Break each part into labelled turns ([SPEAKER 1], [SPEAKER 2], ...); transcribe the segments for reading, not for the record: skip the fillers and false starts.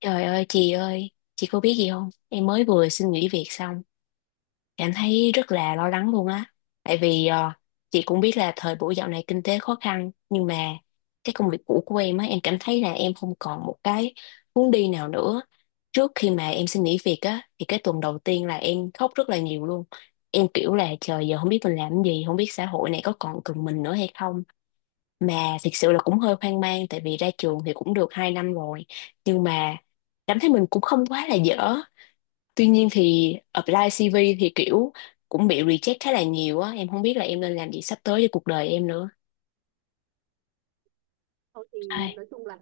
[SPEAKER 1] Trời ơi, chị có biết gì không? Em mới vừa xin nghỉ việc xong, em thấy rất là lo lắng luôn á. Tại vì chị cũng biết là thời buổi dạo này kinh tế khó khăn, nhưng mà cái công việc cũ của em á, em cảm thấy là em không còn một cái hướng đi nào nữa. Trước khi mà em xin nghỉ việc á, thì cái tuần đầu tiên là em khóc rất là nhiều luôn. Em kiểu là trời giờ không biết mình làm cái gì, không biết xã hội này có còn cần mình nữa hay không, mà thực sự là cũng hơi hoang mang tại vì ra trường thì cũng được 2 năm rồi, nhưng mà cảm thấy mình cũng không quá là dở. Tuy nhiên thì apply CV thì kiểu cũng bị reject khá là nhiều á, em không biết là em nên làm gì sắp tới cho cuộc đời em nữa.
[SPEAKER 2] Thôi thì
[SPEAKER 1] Ai.
[SPEAKER 2] nói chung là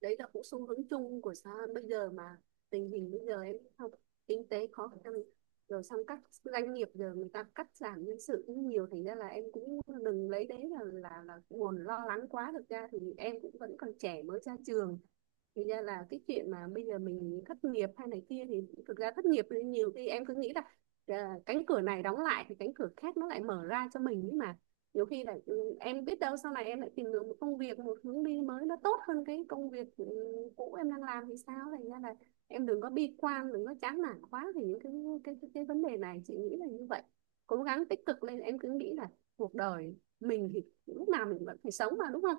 [SPEAKER 2] đấy là cũng xu hướng chung của xã hội bây giờ mà. Tình hình bây giờ em biết không, kinh tế khó khăn, rồi xong các doanh nghiệp giờ người ta cắt giảm nhân sự cũng nhiều, thành ra là em cũng đừng lấy đấy là nguồn lo lắng quá. Thực ra thì em cũng vẫn còn trẻ, mới ra trường, thì ra là cái chuyện mà bây giờ mình thất nghiệp hay này kia thì thực ra thất nghiệp thì nhiều khi em cứ nghĩ là à, cánh cửa này đóng lại thì cánh cửa khác nó lại mở ra cho mình ấy mà. Nhiều khi là ừ, em biết đâu sau này em lại tìm được một công việc, một hướng đi mới, nó tốt hơn cái công việc cũ em đang làm thì sao. Thành ra là em đừng có bi quan, đừng có chán nản quá, thì những cái vấn đề này chị nghĩ là như vậy. Cố gắng tích cực lên, em cứ nghĩ là cuộc đời mình thì lúc nào mình vẫn phải sống mà, đúng không?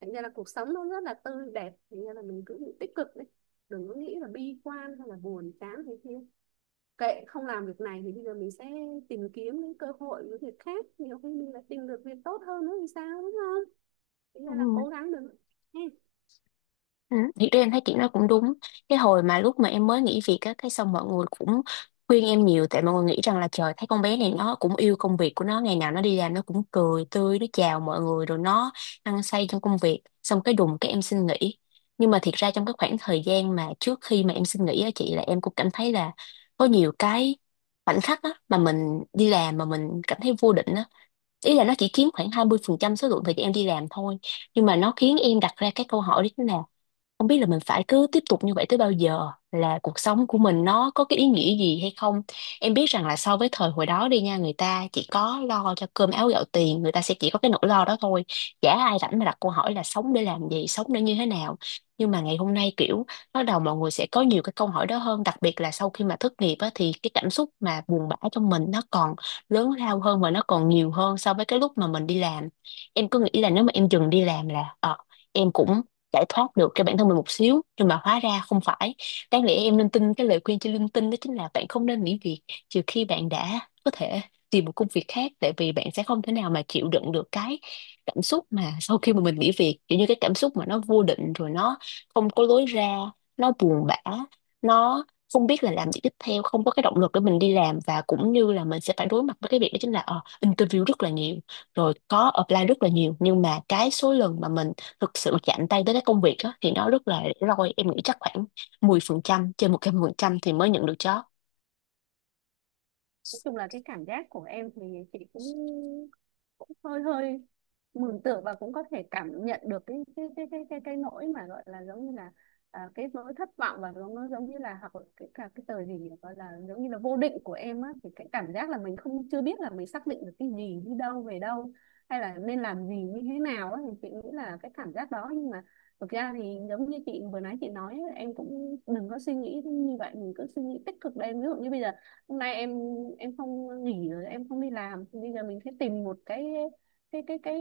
[SPEAKER 2] Thành ra là cuộc sống nó rất là tươi đẹp, thành ra là mình cứ tích cực đi, đừng có nghĩ là bi quan hay là buồn chán thế kia. Kệ, không làm việc này thì bây giờ mình sẽ tìm kiếm những cơ hội, những việc khác, nhiều khi mình lại tìm được việc tốt hơn nữa thì sao, đúng không? Bây
[SPEAKER 1] Ừ.
[SPEAKER 2] giờ là cố gắng được.
[SPEAKER 1] Ừ, thì em thấy chị nói cũng đúng. Cái hồi mà lúc mà em mới nghỉ việc á, cái xong mọi người cũng khuyên em nhiều, tại mọi người nghĩ rằng là trời thấy con bé này nó cũng yêu công việc của nó, ngày nào nó đi làm nó cũng cười tươi, nó chào mọi người rồi nó hăng say trong công việc. Xong cái đùng cái em xin nghỉ. Nhưng mà thiệt ra trong cái khoảng thời gian mà trước khi mà em xin nghỉ á chị, là em cũng cảm thấy là có nhiều cái khoảnh khắc á mà mình đi làm mà mình cảm thấy vô định á. Ý là nó chỉ chiếm khoảng 20% số lượng thời gian em đi làm thôi, nhưng mà nó khiến em đặt ra cái câu hỏi đó là không biết là mình phải cứ tiếp tục như vậy tới bao giờ, là cuộc sống của mình nó có cái ý nghĩa gì hay không. Em biết rằng là so với thời hồi đó đi nha, người ta chỉ có lo cho cơm áo gạo tiền, người ta sẽ chỉ có cái nỗi lo đó thôi, chả ai rảnh mà đặt câu hỏi là sống để làm gì, sống để như thế nào. Nhưng mà ngày hôm nay kiểu bắt đầu mọi người sẽ có nhiều cái câu hỏi đó hơn, đặc biệt là sau khi mà thất nghiệp á, thì cái cảm xúc mà buồn bã trong mình nó còn lớn lao hơn và nó còn nhiều hơn so với cái lúc mà mình đi làm. Em cứ nghĩ là nếu mà em dừng đi làm là em cũng giải thoát được cho bản thân mình một xíu, nhưng mà hóa ra không phải. Đáng lẽ em nên tin cái lời khuyên trên LinkedIn, đó chính là bạn không nên nghỉ việc trừ khi bạn đã có thể tìm một công việc khác, tại vì bạn sẽ không thể nào mà chịu đựng được cái cảm xúc mà sau khi mà mình nghỉ việc, kiểu như cái cảm xúc mà nó vô định rồi nó không có lối ra, nó buồn bã, nó không biết là làm gì tiếp theo, không có cái động lực để mình đi làm, và cũng như là mình sẽ phải đối mặt với cái việc đó chính là interview rất là nhiều, rồi có apply rất là nhiều, nhưng mà cái số lần mà mình thực sự mà chạm tay tới cái công việc á thì nó rất là rủi ro. Em nghĩ chắc khoảng 10% trên 100% thì mới nhận được job.
[SPEAKER 2] Nói chung là cái cảm giác của em thì chị cũng cũng hơi hơi mường tượng, và cũng có thể cảm nhận được cái nỗi mà gọi là giống như là à, cái nỗi thất vọng và giống, nó giống như là, hoặc là cái cả cái tờ gì nhỉ? Gọi là giống như là vô định của em á, thì cái cảm giác là mình không chưa biết là mình xác định được cái gì, đi đâu về đâu, hay là nên làm gì như thế nào á, thì chị nghĩ là cái cảm giác đó. Nhưng mà thực ra thì giống như chị vừa nãy chị nói, em cũng đừng có suy nghĩ như vậy, mình cứ suy nghĩ tích cực lên. Ví dụ như bây giờ hôm nay em không nghỉ rồi, em không đi làm, thì bây giờ mình sẽ tìm một cái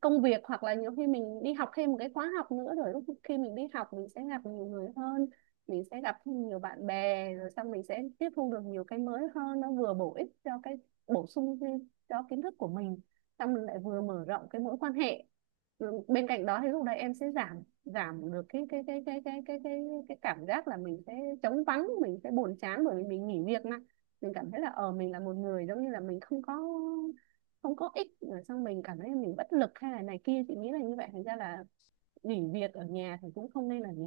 [SPEAKER 2] công việc, hoặc là nhiều khi mình đi học thêm một cái khóa học nữa, rồi lúc khi mình đi học mình sẽ gặp nhiều người hơn, mình sẽ gặp thêm nhiều bạn bè, rồi xong mình sẽ tiếp thu được nhiều cái mới hơn, nó vừa bổ ích cho cái bổ sung thêm cho kiến thức của mình, xong mình lại vừa mở rộng cái mối quan hệ. Ừ, bên cạnh đó thì lúc đấy em sẽ giảm giảm được cái cảm giác là mình sẽ trống vắng, mình sẽ buồn chán bởi vì mình nghỉ việc nè, mình cảm thấy là mình là một người, giống như là mình không có ích, rồi xong mình cảm thấy là mình bất lực hay là này kia, chị nghĩ là như vậy. Thành ra là nghỉ việc ở nhà thì cũng không nên là gì,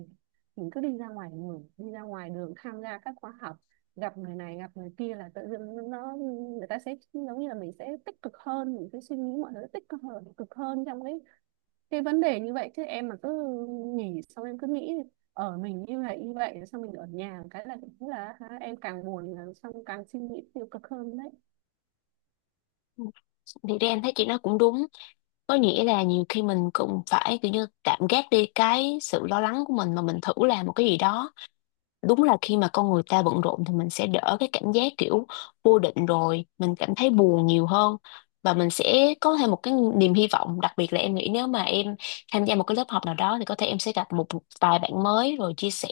[SPEAKER 2] mình cứ đi ra ngoài đường tham gia các khóa học, gặp người này gặp người kia, là tự dưng nó người ta sẽ giống như là mình sẽ tích cực hơn, mình sẽ suy nghĩ mọi thứ tích cực hơn trong cái vấn đề như vậy. Chứ em mà cứ nghỉ xong em cứ nghĩ ở mình như vậy như vậy, xong mình ở nhà cái là cũng là ha, em càng buồn là xong càng suy nghĩ tiêu cực hơn đấy.
[SPEAKER 1] Thì ra em thấy chị nói cũng đúng, có nghĩa là nhiều khi mình cũng phải kiểu như tạm gác đi cái sự lo lắng của mình mà mình thử làm một cái gì đó. Đúng là khi mà con người ta bận rộn thì mình sẽ đỡ cái cảm giác kiểu vô định rồi mình cảm thấy buồn nhiều hơn, và mình sẽ có thêm một cái niềm hy vọng. Đặc biệt là em nghĩ nếu mà em tham gia một cái lớp học nào đó thì có thể em sẽ gặp một vài bạn mới rồi chia sẻ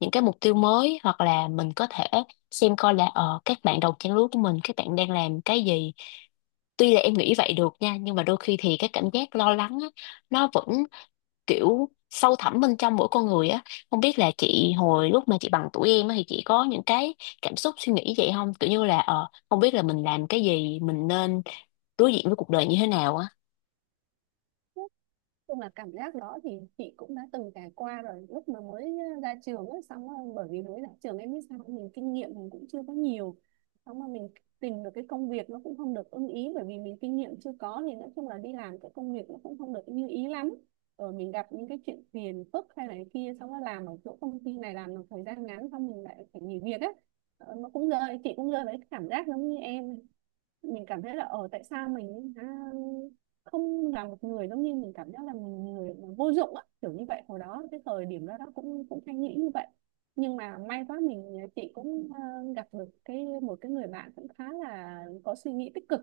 [SPEAKER 1] những cái mục tiêu mới, hoặc là mình có thể xem coi là các bạn đồng trang lứa của mình các bạn đang làm cái gì. Tuy là em nghĩ vậy được nha, nhưng mà đôi khi thì cái cảm giác lo lắng á, nó vẫn kiểu sâu thẳm bên trong mỗi con người á. Không biết là chị hồi lúc mà chị bằng tuổi em á thì chị có những cái cảm xúc suy nghĩ vậy không, kiểu như là không biết là mình làm cái gì, mình nên đối diện với cuộc đời như thế nào á.
[SPEAKER 2] Chung là cảm giác đó thì chị cũng đã từng trải qua rồi, lúc mà mới ra trường ấy, xong rồi, bởi vì mới ra trường em biết sao, mình kinh nghiệm mình cũng chưa có nhiều, xong mà mình tìm được cái công việc nó cũng không được ưng ý, bởi vì mình kinh nghiệm chưa có thì nói chung là đi làm cái công việc nó cũng không được như ý lắm, rồi mình gặp những cái chuyện phiền phức hay này kia, xong rồi làm ở chỗ công ty này làm một thời gian ngắn xong mình lại phải nghỉ việc á. Ờ, nó cũng rơi chị cũng rơi với cái cảm giác giống như em, mình cảm thấy là ở tại sao mình hả, không là một người, giống như mình cảm giác là mình người vô dụng á, kiểu như vậy hồi đó cái thời điểm đó, cũng cũng hay nghĩ như vậy. Nhưng mà may quá chị cũng gặp được một cái người bạn cũng khá là có suy nghĩ tích cực,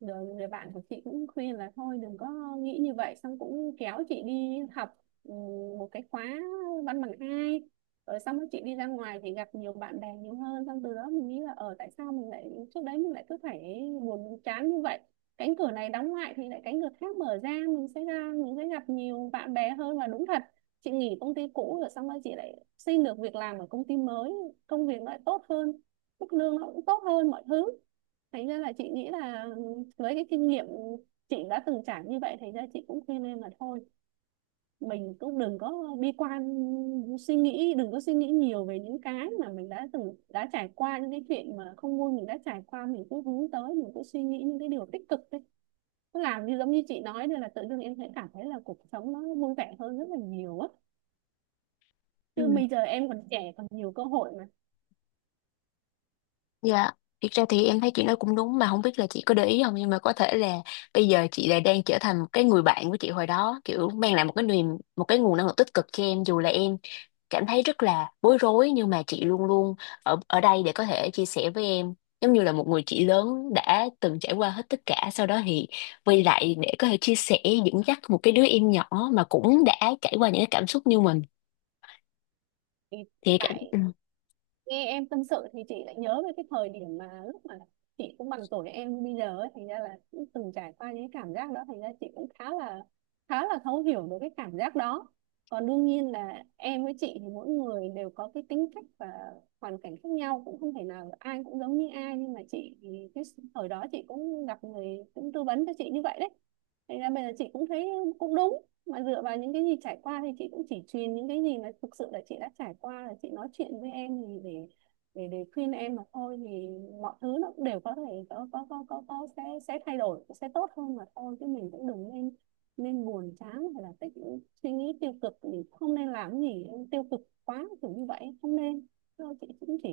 [SPEAKER 2] rồi người bạn của chị cũng khuyên là thôi đừng có nghĩ như vậy, xong cũng kéo chị đi học, ừ, một cái khóa văn bằng hai, rồi xong rồi chị đi ra ngoài thì gặp nhiều bạn bè nhiều hơn, xong từ đó mình nghĩ là ở tại sao mình lại trước đấy mình lại cứ phải buồn chán như vậy. Cánh cửa này đóng lại thì lại cánh cửa khác mở ra, mình sẽ gặp nhiều bạn bè hơn. Và đúng thật, chị nghỉ công ty cũ rồi xong rồi chị lại xin được việc làm ở công ty mới, công việc nó lại tốt hơn, mức lương nó cũng tốt hơn mọi thứ. Thành ra là chị nghĩ là với cái kinh nghiệm chị đã từng trải như vậy, thành ra chị cũng khuyên em là thôi mình cũng đừng có bi quan, suy nghĩ đừng có suy nghĩ nhiều về những cái mà mình đã từng trải qua, những cái chuyện mà không vui mình đã trải qua, mình cứ hướng tới, mình cứ suy nghĩ những cái điều tích cực đi. Cứ làm như giống như chị nói đây là tự dưng em sẽ cảm thấy là cuộc sống nó vui vẻ hơn rất là nhiều á,
[SPEAKER 1] Ừ.
[SPEAKER 2] chứ bây giờ em còn trẻ còn nhiều cơ hội mà.
[SPEAKER 1] Dạ, thiệt ra thì em thấy chị nói cũng đúng, mà không biết là chị có để ý không, nhưng mà có thể là bây giờ chị lại đang trở thành một cái người bạn của chị hồi đó, kiểu mang lại một cái niềm, một cái nguồn năng lượng tích cực cho em. Dù là em cảm thấy rất là bối rối, nhưng mà chị luôn luôn ở ở đây để có thể chia sẻ với em, giống như là một người chị lớn đã từng trải qua hết tất cả, sau đó thì quay lại để có thể chia sẻ dẫn dắt một cái đứa em nhỏ mà cũng đã trải qua những cái cảm xúc như mình.
[SPEAKER 2] Thì
[SPEAKER 1] Thì cảm
[SPEAKER 2] tại nghe em tâm sự thì chị lại nhớ về cái thời điểm mà lúc mà chị cũng bằng tuổi em bây giờ ấy, thành ra là cũng từng trải qua những cái cảm giác đó, thành ra chị cũng khá là thấu hiểu được cái cảm giác đó. Còn đương nhiên là em với chị thì mỗi người đều có cái tính cách và hoàn cảnh khác nhau, cũng không thể nào ai cũng giống như ai, nhưng mà chị thì cái thời đó chị cũng gặp người cũng tư vấn cho chị như vậy đấy, thành ra bây giờ chị cũng thấy cũng đúng. Mà dựa vào những cái gì trải qua thì chị cũng chỉ truyền những cái gì mà thực sự là chị đã trải qua, là chị nói chuyện với em, thì để khuyên em mà thôi. Thì mọi thứ nó cũng đều có thể có sẽ thay đổi, sẽ tốt hơn mà thôi, chứ mình cũng đừng nên nên buồn chán, hay là suy nghĩ tiêu cực, thì không nên làm gì tiêu cực quá kiểu như vậy, không nên. Thôi chị cũng chỉ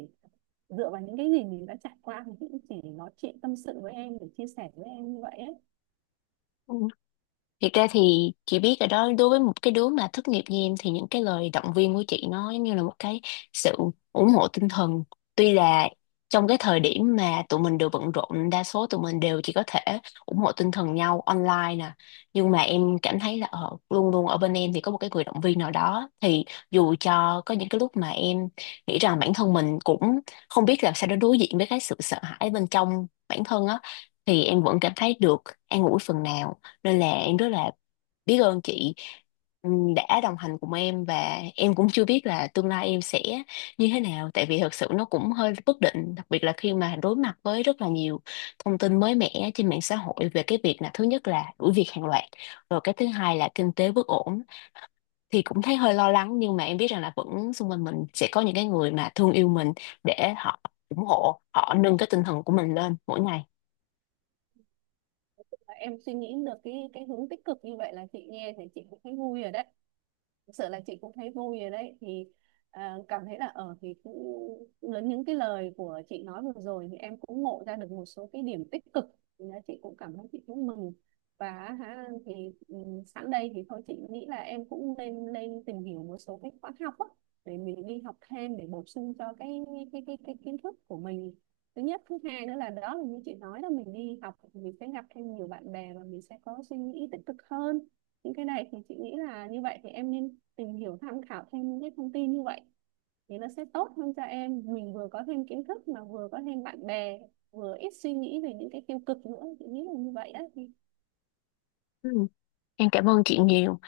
[SPEAKER 2] dựa vào những cái gì mình đã trải qua thì chị cũng chỉ nói chuyện tâm sự với em để chia sẻ với em như vậy ấy.
[SPEAKER 1] Ừ. Thiệt ra thì chị biết rồi đó, đối với một cái đứa mà thất nghiệp như em thì những cái lời động viên của chị nó giống như là một cái sự ủng hộ tinh thần. Tuy là trong cái thời điểm mà tụi mình đều bận rộn, đa số tụi mình đều chỉ có thể ủng hộ tinh thần nhau online nè. Nhưng mà em cảm thấy là luôn luôn ở bên em thì có một cái người động viên nào đó. Thì dù cho có những cái lúc mà em nghĩ rằng bản thân mình cũng không biết là sao đối diện với cái sự sợ hãi bên trong bản thân á, thì em vẫn cảm thấy được an ủi phần nào, nên là em rất là biết ơn chị, đã đồng hành cùng em. Và em cũng chưa biết là tương lai em sẽ như thế nào, tại vì thật sự nó cũng hơi bất định, đặc biệt là khi mà đối mặt với rất là nhiều thông tin mới mẻ trên mạng xã hội về cái việc là, thứ nhất là đuổi việc hàng loạt, rồi cái thứ hai là kinh tế bất ổn, thì cũng thấy hơi lo lắng. Nhưng mà em biết rằng là vẫn xung quanh mình sẽ có những cái người mà thương yêu mình để họ ủng hộ, họ nâng cái tinh thần của mình lên mỗi ngày.
[SPEAKER 2] Em suy nghĩ được cái hướng tích cực như vậy là chị nghe thì chị cũng thấy vui rồi đấy, thực sự là chị cũng thấy vui rồi đấy. Thì à, cảm thấy là ở thì cũng lớn những cái lời của chị nói vừa rồi thì em cũng ngộ ra được một số cái điểm tích cực. Thì là chị cũng cảm thấy chị cũng mừng. Và hả, thì ừ, sẵn đây thì thôi chị nghĩ là em cũng nên lên tìm hiểu một số cái khóa học á, để mình đi học thêm để bổ sung cho cái kiến thức của mình. Thứ nhất, thứ hai nữa là đó là như chị nói là mình đi học mình sẽ gặp thêm nhiều bạn bè và mình sẽ có suy nghĩ tích cực hơn. Những cái này thì chị nghĩ là như vậy, thì em nên tìm hiểu tham khảo thêm những cái thông tin như vậy, thì nó sẽ tốt hơn cho em, mình vừa có thêm kiến thức mà vừa có thêm bạn bè, vừa ít suy nghĩ về những cái tiêu cực nữa, chị nghĩ là như vậy á thì.
[SPEAKER 1] Ừm, em cảm ơn chị nhiều.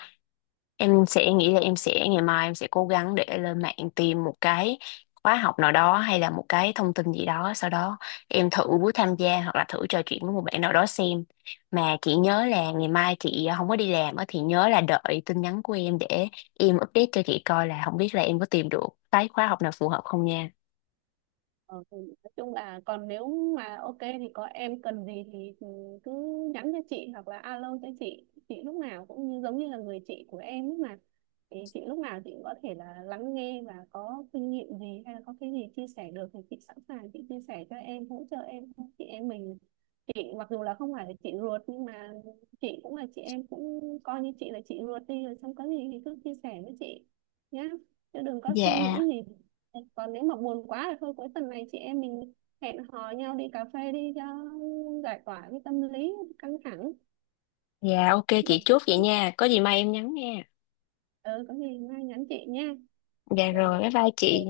[SPEAKER 1] Em sẽ nghĩ là em sẽ ngày mai em sẽ cố gắng để lên mạng tìm một cái khóa học nào đó, hay là một cái thông tin gì đó, sau đó em thử tham gia hoặc là thử trò chuyện với một bạn nào đó xem. Mà chị nhớ là ngày mai chị không có đi làm á thì nhớ là đợi tin nhắn của em, để em update cho chị coi là không biết là em có tìm được cái khóa học nào phù hợp không nha.
[SPEAKER 2] Ờ, thì nói chung là còn nếu mà ok thì có em cần gì thì cứ nhắn cho chị hoặc là alo cho chị lúc nào cũng như giống như là người chị của em ấy mà, thì chị lúc nào chị cũng có thể là lắng nghe, và có kinh nghiệm gì hay là có cái gì chia sẻ được thì chị sẵn sàng chị chia sẻ cho em, hỗ trợ em. Chị em mình, chị mặc dù là không phải là chị ruột nhưng mà chị cũng là chị, em cũng coi như chị là chị ruột đi, rồi xong có gì thì cứ chia sẻ với chị nhá, chứ đừng có suy nghĩ
[SPEAKER 1] Dạ,
[SPEAKER 2] gì. Còn nếu mà buồn quá thì thôi cuối tuần này chị em mình hẹn hò nhau đi cà phê đi cho giải tỏa cái tâm lý căng thẳng.
[SPEAKER 1] dạ ok chị
[SPEAKER 2] đầu
[SPEAKER 1] chốt vậy nha. Có gì mai em nhắn nha.
[SPEAKER 2] ừ có gì mai nhắn chị nha.
[SPEAKER 1] Dạ rồi,
[SPEAKER 2] Rồi.
[SPEAKER 1] bye bye chị.